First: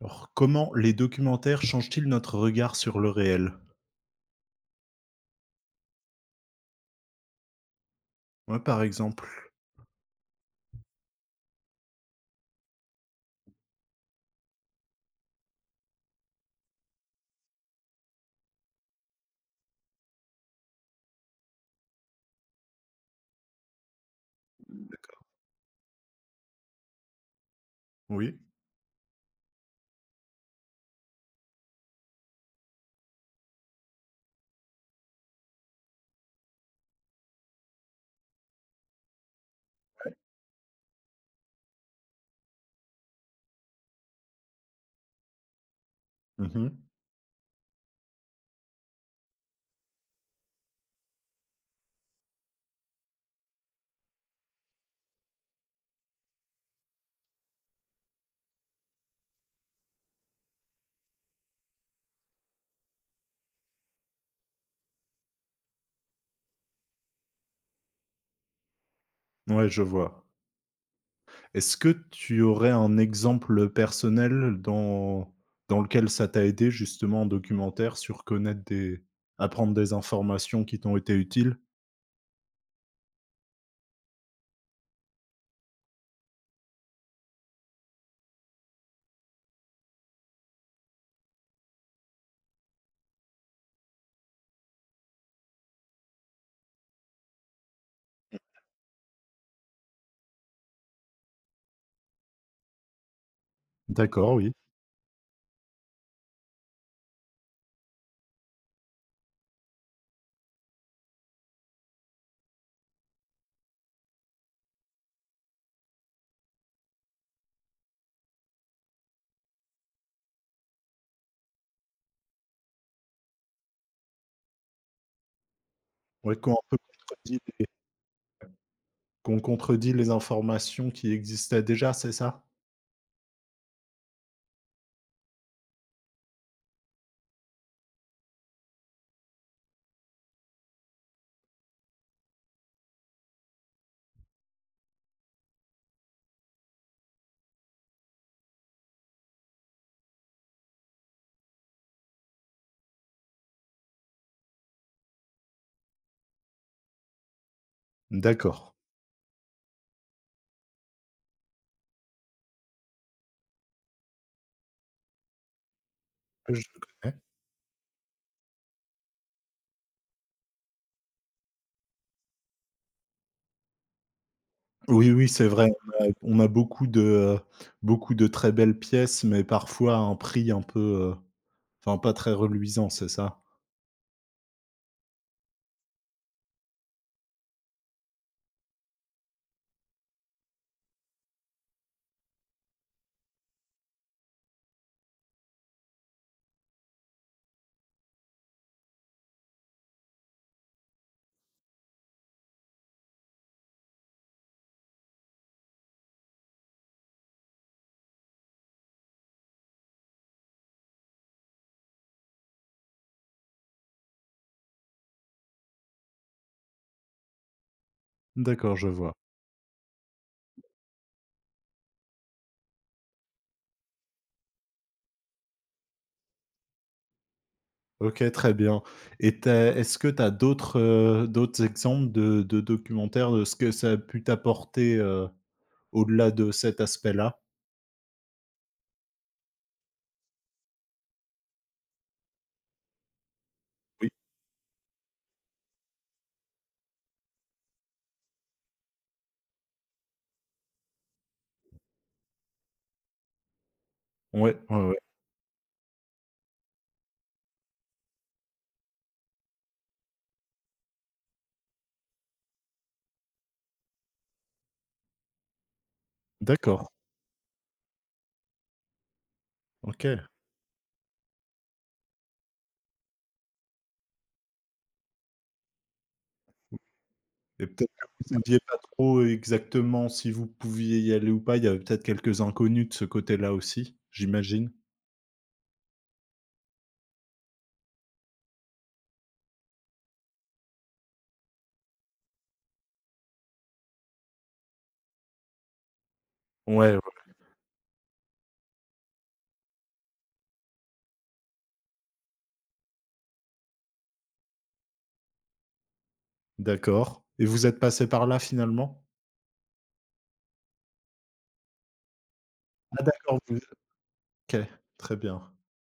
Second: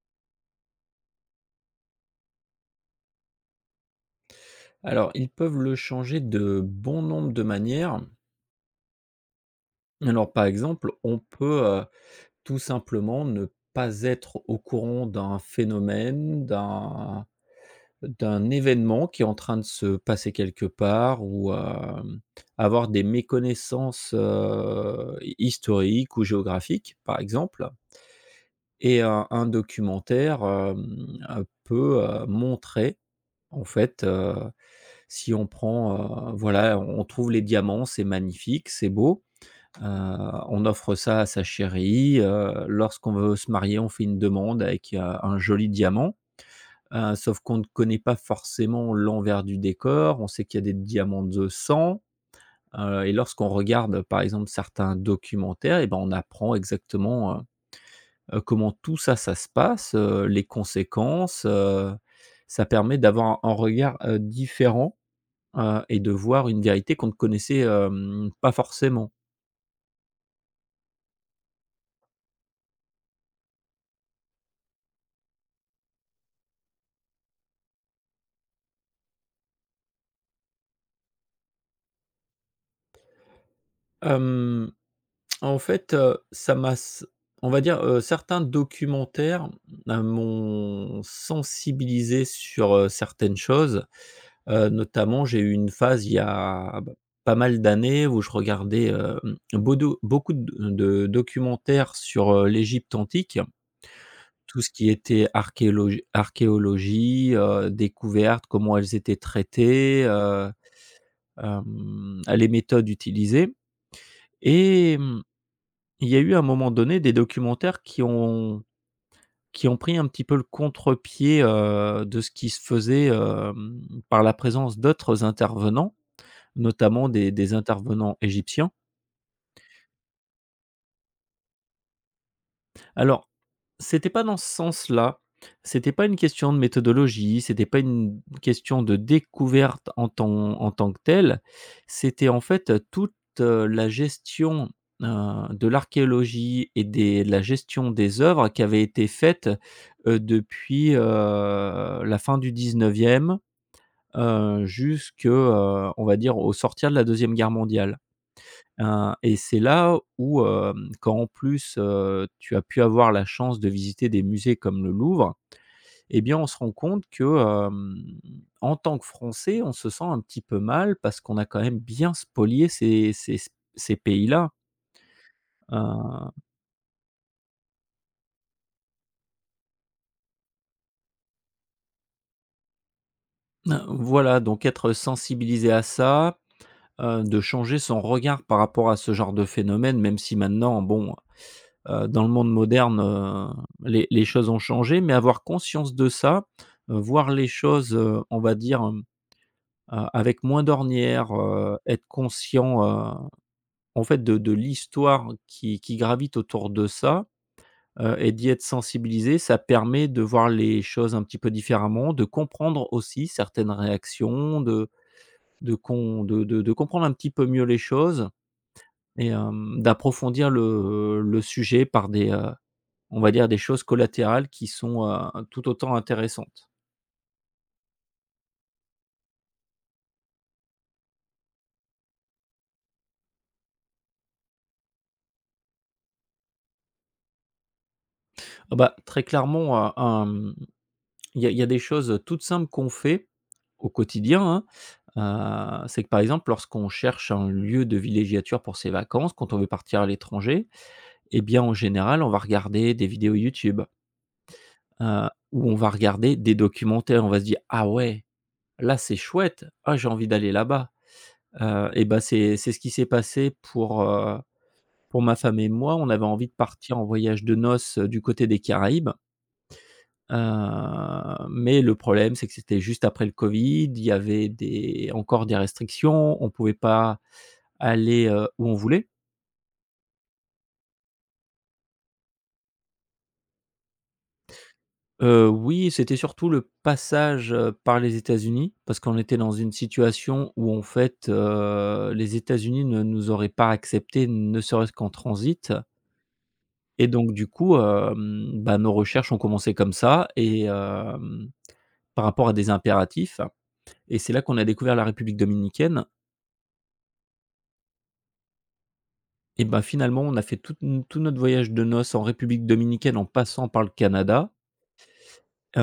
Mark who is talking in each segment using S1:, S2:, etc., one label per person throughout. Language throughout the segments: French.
S1: Alors, comment les documentaires changent-ils notre regard sur le réel?
S2: Alors, ils peuvent le changer de bon nombre de manières.
S1: Moi, par exemple.
S2: Alors, par exemple, on peut tout simplement ne pas être au courant d'un phénomène, d'un événement qui est en train de se passer quelque part ou avoir des méconnaissances historiques ou géographiques, par exemple.
S1: Oui.
S2: Et un documentaire peut montrer. En fait, si on prend, voilà, on trouve les diamants, c'est magnifique, c'est beau. Heu, on offre ça à sa chérie, lorsqu'on veut se marier, on fait une demande avec, un joli diamant.
S1: Mmh.
S2: Sauf qu'on ne connaît pas forcément l'envers du décor. On sait qu'il y a des diamants de sang, et lorsqu'on regarde, par exemple, certains documentaires et ben, on apprend exactement, comment tout ça, ça se passe, les conséquences. Ça permet d'avoir un regard, différent, et de voir une vérité qu'on ne connaissait, pas forcément.
S1: Ouais, je vois. Est-ce que tu aurais un exemple personnel dans lequel ça t'a aidé justement en documentaire sur connaître des apprendre des informations qui t'ont été utiles?
S2: Hem, en fait, ça m'a s on va dire, certains documentaires, m'ont sensibilisé sur, certaines choses. Notamment, j'ai eu une phase il y a, bah, pas mal d'années où je regardais, beaudou beaucoup de documentaires sur, l'Égypte antique.
S1: D'accord, oui.
S2: Tout ce qui était archéologie archéologie, découvertes, comment elles étaient traitées, à les méthodes utilisées et il y a eu à un moment donné des documentaires qui ont pris un petit peu le contre-pied, de ce qui se faisait, par la présence d'autres intervenants,
S1: Ouais,
S2: notamment des des intervenants égyptiens.
S1: qu'on contredit les informations qui existaient déjà, c'est ça?
S2: Alors, c'était pas dans ce sens-là. C'était pas une question de méthodologie, c'était pas une question de découverte en tant que telle. C'était en fait, toute, la gestion, de l'archéologie et des de la gestion des œuvres qui avait été faite, depuis, la fin du 19e, jusque, on va dire, au sortir de la deuxième guerre mondiale.
S1: D'accord.
S2: Et c'est là où, quand en plus, tu as pu avoir la chance de visiter des musées comme le Louvre. Eh bien, on se
S1: Je
S2: rend compte
S1: connais.
S2: que, en tant que Français, on se sent un petit peu mal parce qu'on a quand même bien spolié ces pays-là.
S1: Oui, oui, c'est vrai. On a
S2: Heu,
S1: on a beaucoup de très belles pièces, mais parfois à un prix un peu, enfin pas très reluisant, c'est ça?
S2: voilà, donc être sensibilisé à ça, de changer son regard par rapport à ce genre de phénomène, même si maintenant, bon, dans le monde moderne, les choses ont changé, mais avoir conscience de ça, voir les choses, on va dire, avec moins d'ornières, être conscient, en fait de l'histoire qui gravite autour de ça, et d'y être sensibilisé, ça permet de voir les choses un petit peu différemment, de comprendre aussi certaines réactions, de con de comprendre un petit peu mieux les choses
S1: D'accord, je vois.
S2: et d'approfondir le sujet par des, on va dire des choses collatérales qui sont, tout autant intéressantes.
S1: OK, très bien et tu est-ce que tu as d'autres, d'autres exemples de documentaires, de ce que ça a pu t'apporter, au-delà de cet aspect-là?
S2: Ah bah, très clairement, il y a des choses toutes simples qu'on fait au
S1: Oui.
S2: quotidien, hein. C'est que, par exemple, lorsqu'on cherche un lieu de villégiature pour ses vacances, quand on veut partir à l'étranger, eh bien, en général, on va regarder des vidéos YouTube.
S1: Ouais, ouais, ouais.
S2: Où on va regarder des documentaires, on va se dire: «Ah ouais, là c'est chouette, ah j'ai envie d'aller là-bas». Et bah, c'est ce qui s'est passé pour ma femme et moi. On avait envie de
S1: D'accord.
S2: partir en voyage de noces, du côté des Caraïbes,
S1: OK.
S2: mais le problème c'est que c'était juste après le covid, il y avait des encore des restrictions, on pouvait pas
S1: Et peut-être que
S2: aller,
S1: vous ne saviez
S2: où on
S1: pas
S2: voulait.
S1: trop exactement si vous pouviez y aller ou pas, il y avait peut-être quelques inconnus de ce côté-là aussi, j'imagine?
S2: Oui, c'était surtout le passage, par les États-Unis, parce qu'on était dans une situation où en fait, les États-Unis ne nous auraient pas acceptés, ne serait-ce qu'en transit
S1: Ouais, ouais.
S2: et donc du coup, bah, nos recherches ont commencé comme ça et par rapport à des impératifs et c'est là qu'on a découvert la République dominicaine
S1: D'accord, et vous êtes passé par là finalement?
S2: et bah, finalement, on a fait tout notre voyage de noces en République
S1: Ah
S2: dominicaine en
S1: d'accord, vous
S2: passant par le Canada,
S1: OK, très bien.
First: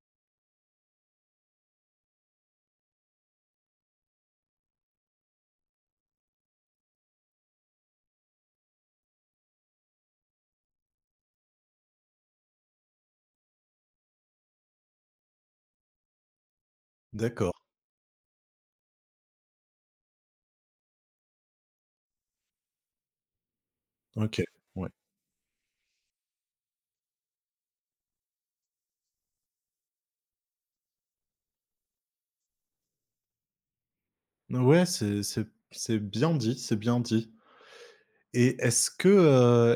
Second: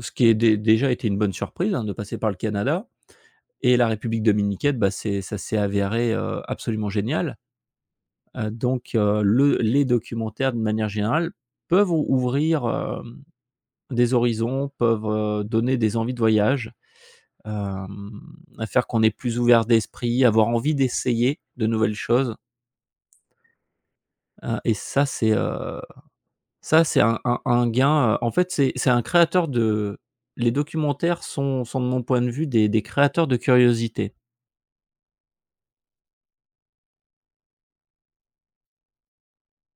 S2: ce qui est dé déjà été une bonne surprise, hein, de passer par le Canada. Et la République dominicaine, bah, c'est ça s'est avéré, absolument génial. Donc le les documentaires, de manière générale, peuvent ou ouvrir, des horizons, peuvent, donner des envies de voyage,
S1: D'accord,
S2: hem, à faire qu'on est plus ouvert d'esprit, avoir envie d'essayer de nouvelles choses,
S1: OK,
S2: et
S1: ouais.
S2: ça, c'est un gain, en fait, c'est un créateur de. Les documentaires sont de mon point de vue des créateurs de curiosité.
S1: Ouais, c'est bien dit, c'est bien dit. Et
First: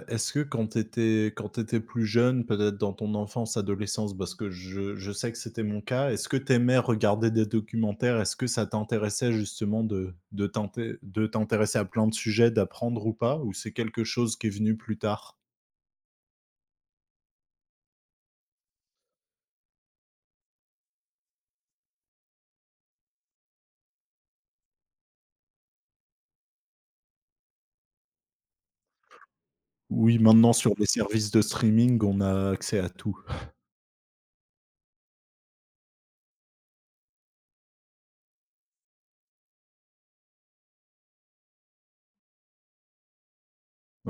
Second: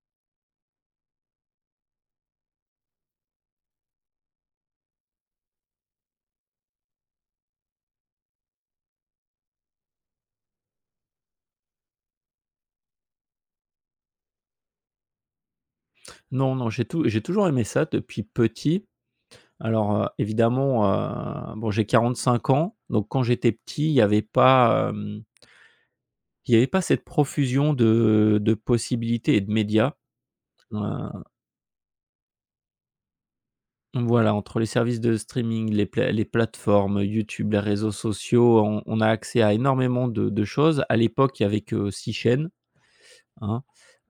S1: est-ce que quand tu étais plus jeune, peut-être dans ton enfance, adolescence, parce que je sais que c'était mon cas, est-ce que tu aimais regarder des documentaires? Est-ce que ça t'intéressait justement de t'inté de t'intéresser à plein de sujets, d'apprendre ou pas? Ou c'est quelque chose qui est venu plus tard?
S2: Non, non, j'ai toujours aimé ça depuis petit. Alors, évidemment, bon, j'ai 45 ans, donc quand j'étais petit, il n'y avait pas, il y avait pas cette profusion de possibilités et de médias.
S1: Oui, maintenant sur
S2: Heu,
S1: les services de streaming, on a accès à tout.
S2: voilà, entre les services de streaming, les plateformes, YouTube, les réseaux sociaux, on a accès à énormément de choses. À l'époque, il y avait que 6 chaînes, hein.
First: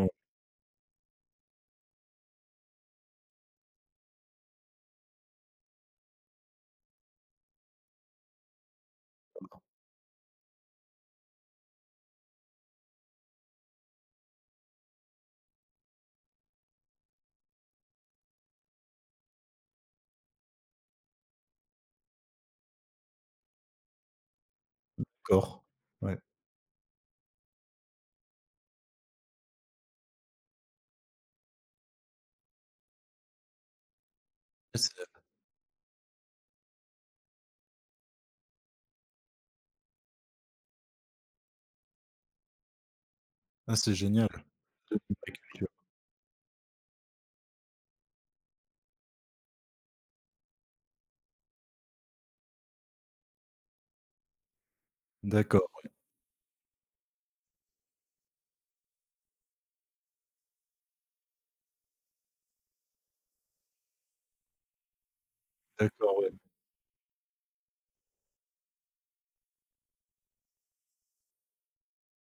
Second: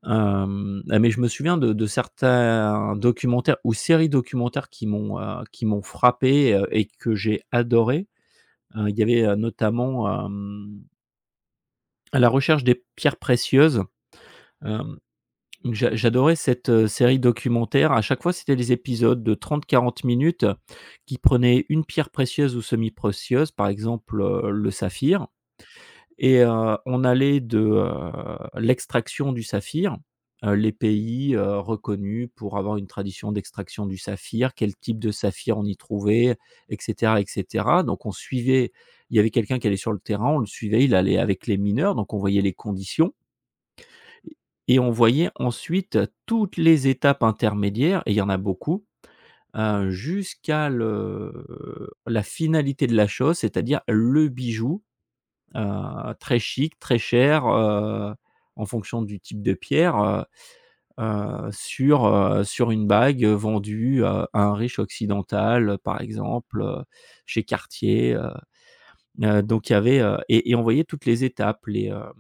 S2: Ah, mais je me souviens de certains documentaires ou séries documentaires qui m'ont frappé, et que j'ai adoré. Il y avait, notamment, euh, à la recherche des pierres précieuses. Hem, donc j'adorais cette, série documentaire. À chaque fois, c'était des épisodes de 30-40 minutes qui prenaient une pierre précieuse ou semi-précieuse, par exemple, le saphir
S1: Encore. Ouais.
S2: et on allait de, l'extraction du saphir, les pays, reconnus pour avoir une tradition d'extraction du saphir, quel
S1: Ah c'est
S2: type de saphir on y trouvait et cetera et cetera. Donc on suivait. Il y avait quelqu'un qui allait sur le terrain, on le suivait, il allait avec les mineurs, donc on voyait les conditions
S1: ah c'est génial.
S2: et on voyait ensuite toutes les étapes intermédiaires et il y en a beaucoup, jusqu'à le la finalité de la chose, c'est-à-dire le bijou,
S1: D'accord,
S2: très chic, très cher, en fonction du type de pierre, sur une bague, vendue, à un riche occidental, par
S1: d'accord, ouais.
S2: exemple, chez Cartier, donc il y avait, et on voyait toutes les étapes, les,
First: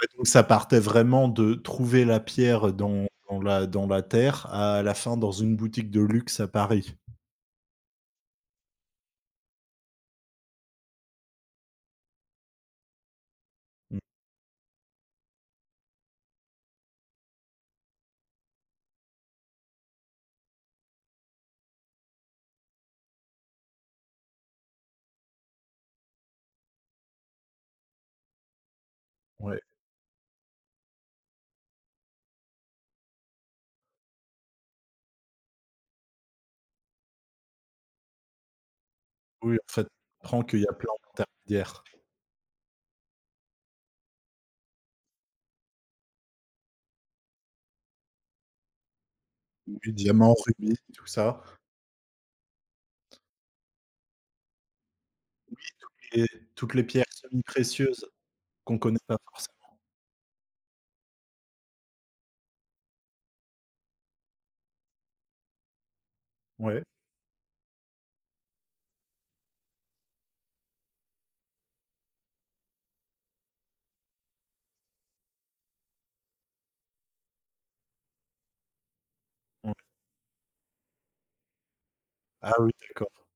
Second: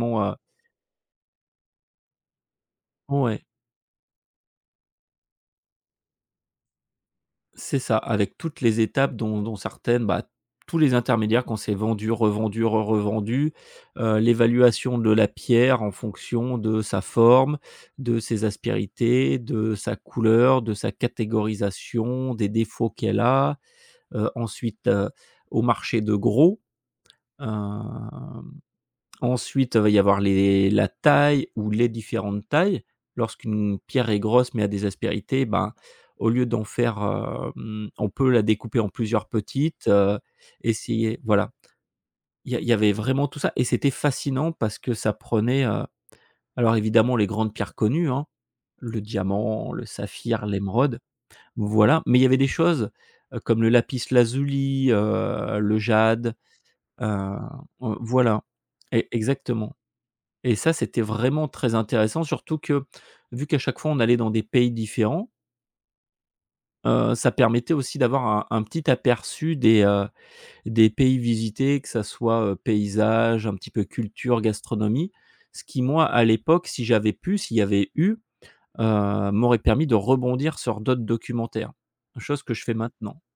S1: Ouais, donc ça partait vraiment de trouver la pierre dans dans
S2: ouais.
S1: la dans la terre, à la fin dans une boutique de luxe à Paris.
S2: C'est ça, avec toutes les étapes dont certaines, bah, tous les intermédiaires qu'on s'est vendu, revendu, re-revendus,
S1: Mmh,
S2: l'évaluation de la pierre en fonction de sa forme, de ses aspérités, de sa couleur, de sa catégorisation, des défauts qu'elle a, ensuite, au marché de gros. heu
S1: ouais,
S2: Ensuite, va y avoir les la taille ou les différentes tailles. Lorsqu'une pierre est grosse mais a des aspérités, ben, au lieu d'en faire, on peut la découper en plusieurs
S1: oui, en fait,
S2: petites,
S1: on apprend qu'il y a plein
S2: essayer voilà.
S1: d'intermédiaires.
S2: Il y avait vraiment tout ça et c'était fascinant parce que ça prenait, alors évidemment les grandes pierres connues, hein, le diamant, le
S1: Oui, diamants,
S2: saphir,
S1: rubis,
S2: l'émeraude,
S1: tout ça,
S2: voilà. Mais il y avait des choses, comme le lapis-lazuli, le
S1: et
S2: jade,
S1: toutes les pierres
S2: heu,
S1: semi-précieuses
S2: voilà.
S1: qu'on connaît
S2: E
S1: pas forcément.
S2: Exactement. Et ça, c'était vraiment très intéressant, surtout que, vu qu'à chaque fois on allait dans des pays différents,
S1: Ouais,
S2: ça permettait aussi d'avoir un petit aperçu des pays visités, que ça soit, paysage, un petit peu culture, gastronomie. Ce qui moi, à l'époque, si j'avais pu, s'il y avait eu, m'aurait
S1: ouais.
S2: permis de rebondir sur d'autres documentaires. Chose
S1: Ah
S2: que je
S1: oui,
S2: fais maintenant.
S1: d'accord.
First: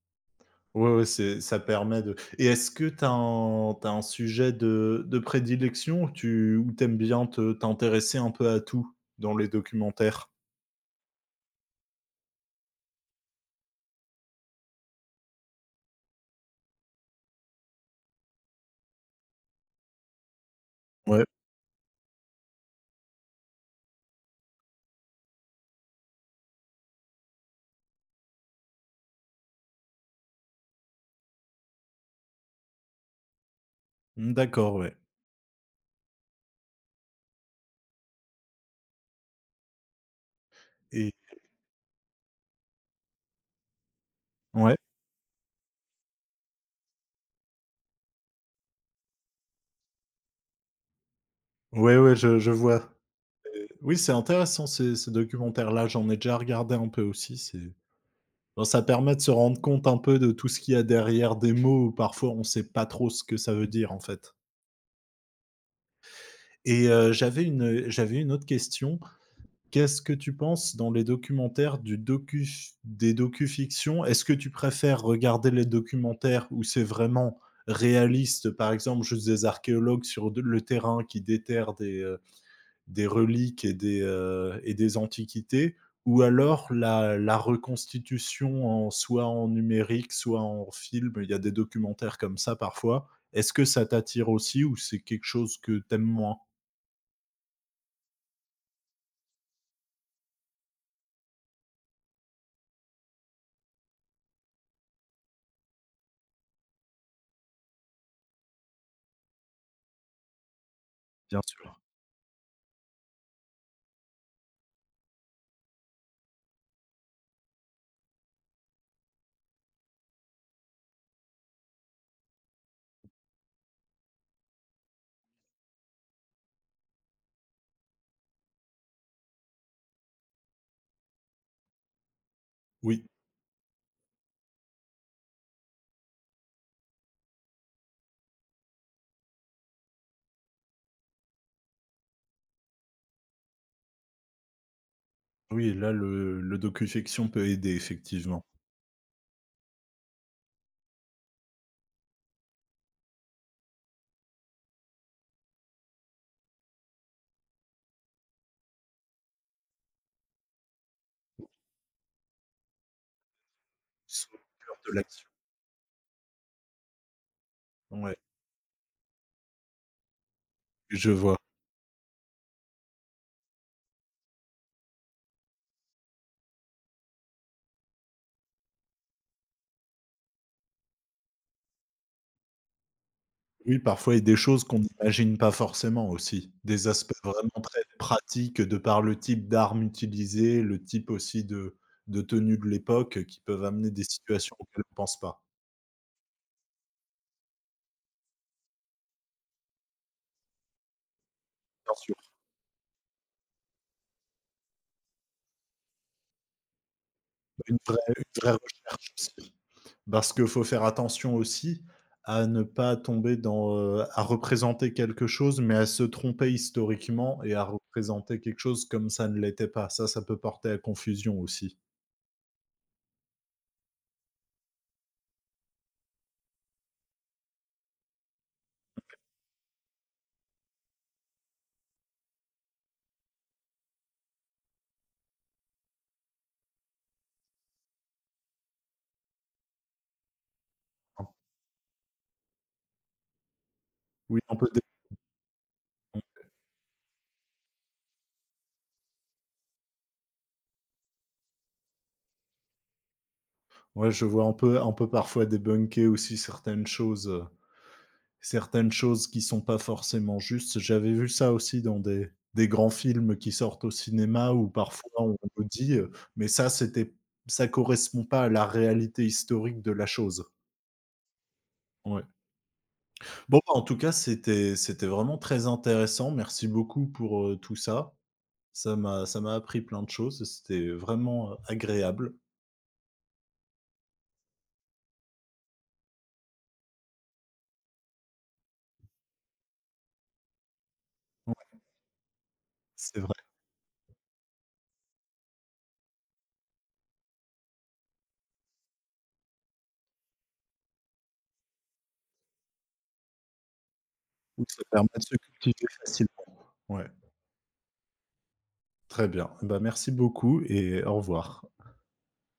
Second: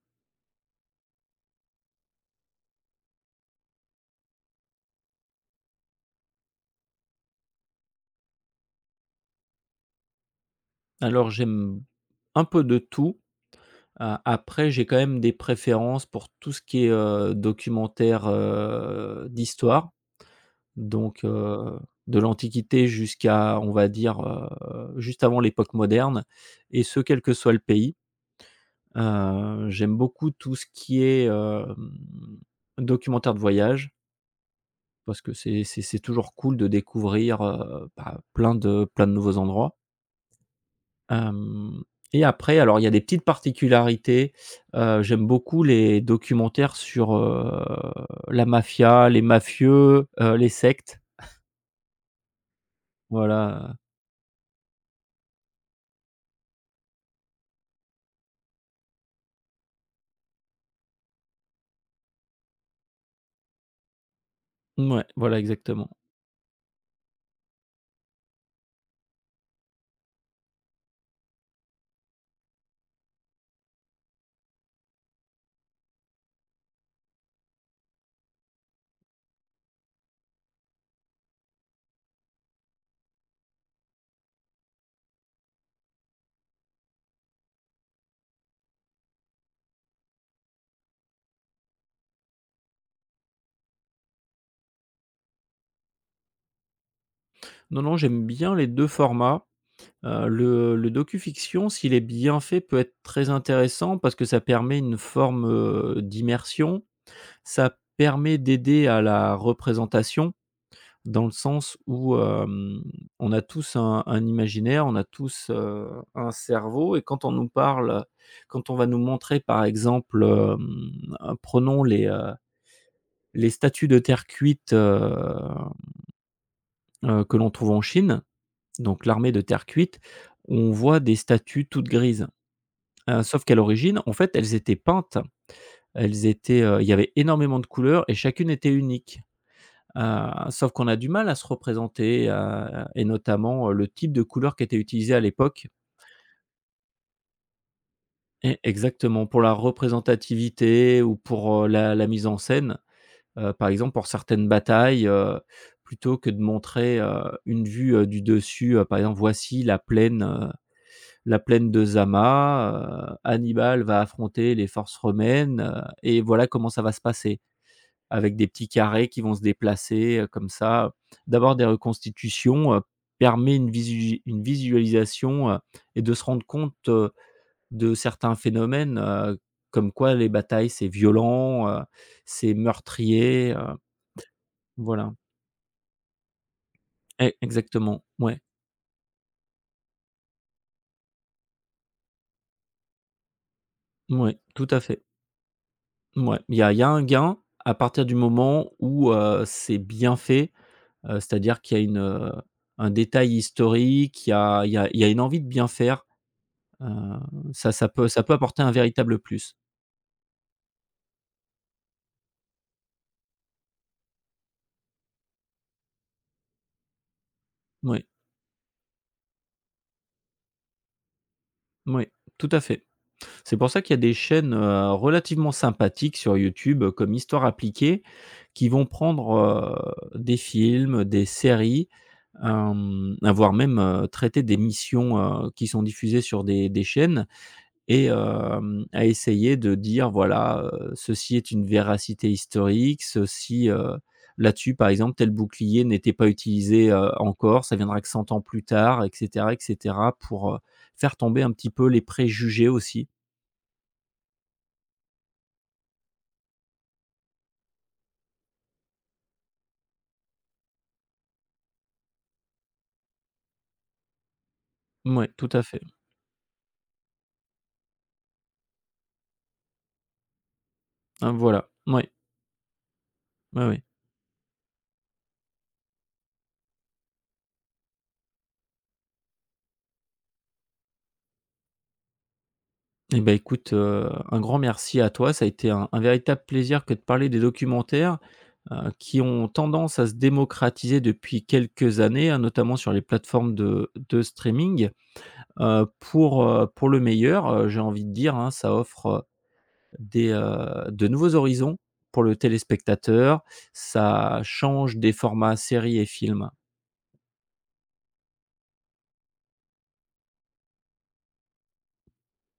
S1: Ouais, ouais, c'est ça permet de est-ce que tu as un t'as un sujet de prédilection ou t'aimes bien te t'intéresser un peu à tout dans les documentaires?
S2: Alors j'aime un peu de tout. A Après, j'ai quand même des préférences pour tout ce qui est, documentaire, d'histoire. Donc,
S1: Ouais.
S2: de l'Antiquité jusqu'à, on va dire, juste avant l'époque moderne et ce quel que soit le pays. J'aime beaucoup tout ce qui est, documentaire de voyage
S1: Mmh, d'accord, ouais
S2: parce que c'est toujours cool de découvrir, bah, plein de nouveaux endroits.
S1: et
S2: Hem et après, alors il y a des petites particularités.
S1: ouais.
S2: J'aime beaucoup les documentaires sur, la mafia, les mafieux, les sectes.
S1: Ouais, ouais, je vois.
S2: Voilà,
S1: Oui, c'est intéressant ces documentaires-là, j'en ai déjà regardé un peu aussi, c'est ben, ça permet de se rendre compte un peu de tout ce qu'il y a derrière des mots où parfois on ne sait pas trop ce que ça veut dire, en fait.
S2: ouais, voilà, exactement.
S1: Et j'avais une autre question. Qu'est-ce que tu penses dans les documentaires du docu des docufictions? Est-ce que tu préfères regarder les documentaires où c'est vraiment réaliste, par exemple, juste des archéologues sur de le terrain qui déterrent des reliques et des antiquités, ou alors la reconstitution en soit en numérique, soit en film. Il y a des documentaires comme ça parfois. Est-ce que ça t'attire aussi ou c'est quelque chose que t'aimes moins?
S2: Non, non, j'aime bien les 2 formats. Le docufiction, s'il est bien fait, peut être très intéressant parce que ça permet une forme, d'immersion. Ça permet d'aider à la représentation, dans le
S1: Bien sûr.
S2: sens où, on a tous un imaginaire, on a tous, un cerveau et quand on va nous montrer, par exemple, prenons les statues de terre cuite, que l'on trouve en Chine. Donc l'armée de terre cuite, on voit des statues toutes grises.
S1: Oui,
S2: Sauf qu'à l'origine, en fait, elles étaient peintes. Elles étaient, il y avait énormément de couleurs et chacune était unique. Sauf qu'on a du mal à se représenter, et notamment, le type de couleur qui était utilisé à l'époque
S1: oui, là le docufiction peut aider effectivement.
S2: et exactement, pour la représentativité ou pour, la mise en scène. Par exemple, pour certaines batailles, plutôt que de montrer, une vue, du dessus, par exemple, voici la plaine de Zama, Hannibal va affronter les
S1: Sortir de
S2: forces
S1: l'action.
S2: romaines, et voilà comment ça va se passer.
S1: Ouais,
S2: Avec des petits carrés qui vont se déplacer, comme ça.
S1: je vois.
S2: D'avoir des reconstitutions, permet une visualisation, et de se rendre compte, de certains phénomènes, comme quoi les batailles c'est violent, c'est meurtrier,
S1: Oui, parfois, il y a des choses qu'on
S2: voilà.
S1: n'imagine pas forcément aussi. Des aspects
S2: E
S1: vraiment très
S2: Exactement, ouais.
S1: pratiques de par le type d'arme utilisée, le type aussi de tenue de l'époque, qui peuvent amener des
S2: Ouais,
S1: situations
S2: tout à
S1: auxquelles on ne
S2: fait.
S1: pense pas.
S2: Ouais, il y a un gain à partir du moment où, c'est bien fait. C'est-à-dire qu'il y a
S1: Bien
S2: une,
S1: sûr,
S2: un détail historique, il y a il y a il y a une envie de bien faire, heu, ça ça peut ça
S1: une
S2: peut
S1: vraie
S2: apporter un
S1: recherche
S2: véritable
S1: aussi.
S2: plus.
S1: Parce qu'il faut faire attention aussi à ne pas tomber dans, à représenter quelque chose, mais à se tromper historiquement et à
S2: Oui,
S1: représenter quelque chose comme ça ne l'était pas. Ça peut porter à confusion aussi.
S2: oui, tout à fait. C'est pour ça qu'il y a des chaînes, relativement sympathiques sur YouTube, comme Histoire appliquée, qui vont prendre, des films, des séries, voire même, traiter des missions, qui sont diffusées sur des chaînes et à essayer de dire voilà, ceci est une véracité historique, ceci,
S1: Oui, on peut
S2: là-dessus par exemple tel bouclier n'était pas utilisé, encore, ça viendra que 100 ans plus tard et cetera pour, faire tomber un petit peu les préjugés aussi.
S1: ouais, je vois un peu parfois débunker aussi certaines choses qui sont pas forcément justes. J'avais vu ça aussi dans des grands films qui sortent au cinéma où parfois
S2: Oui,
S1: on
S2: tout à
S1: nous
S2: fait.
S1: dit, «Mais ça, c'était ça correspond pas à la réalité historique de la chose».
S2: Hein, voilà. Oui,
S1: Ouais. Bon,
S2: oui.
S1: bah, en
S2: Ouais.
S1: tout cas, c'était vraiment très intéressant. Merci beaucoup pour, tout ça. Ça m'a appris plein de choses et c'était vraiment, agréable.
S2: Et ben, écoute, un grand merci à toi, ça a été un véritable plaisir que de parler des documentaires, qui ont tendance à se démocratiser depuis
S1: Ouais,
S2: quelques années, hein, notamment sur les
S1: c'est vrai.
S2: plateformes de streaming. Pour le meilleur, j'ai envie de dire, hein, ça offre, de nouveaux horizons pour le téléspectateur. Ça
S1: Oui, ça
S2: change
S1: permet
S2: des
S1: de se
S2: formats
S1: cultiver
S2: séries et films
S1: facilement. Ouais. Très bien. Bah, merci beaucoup et au revoir.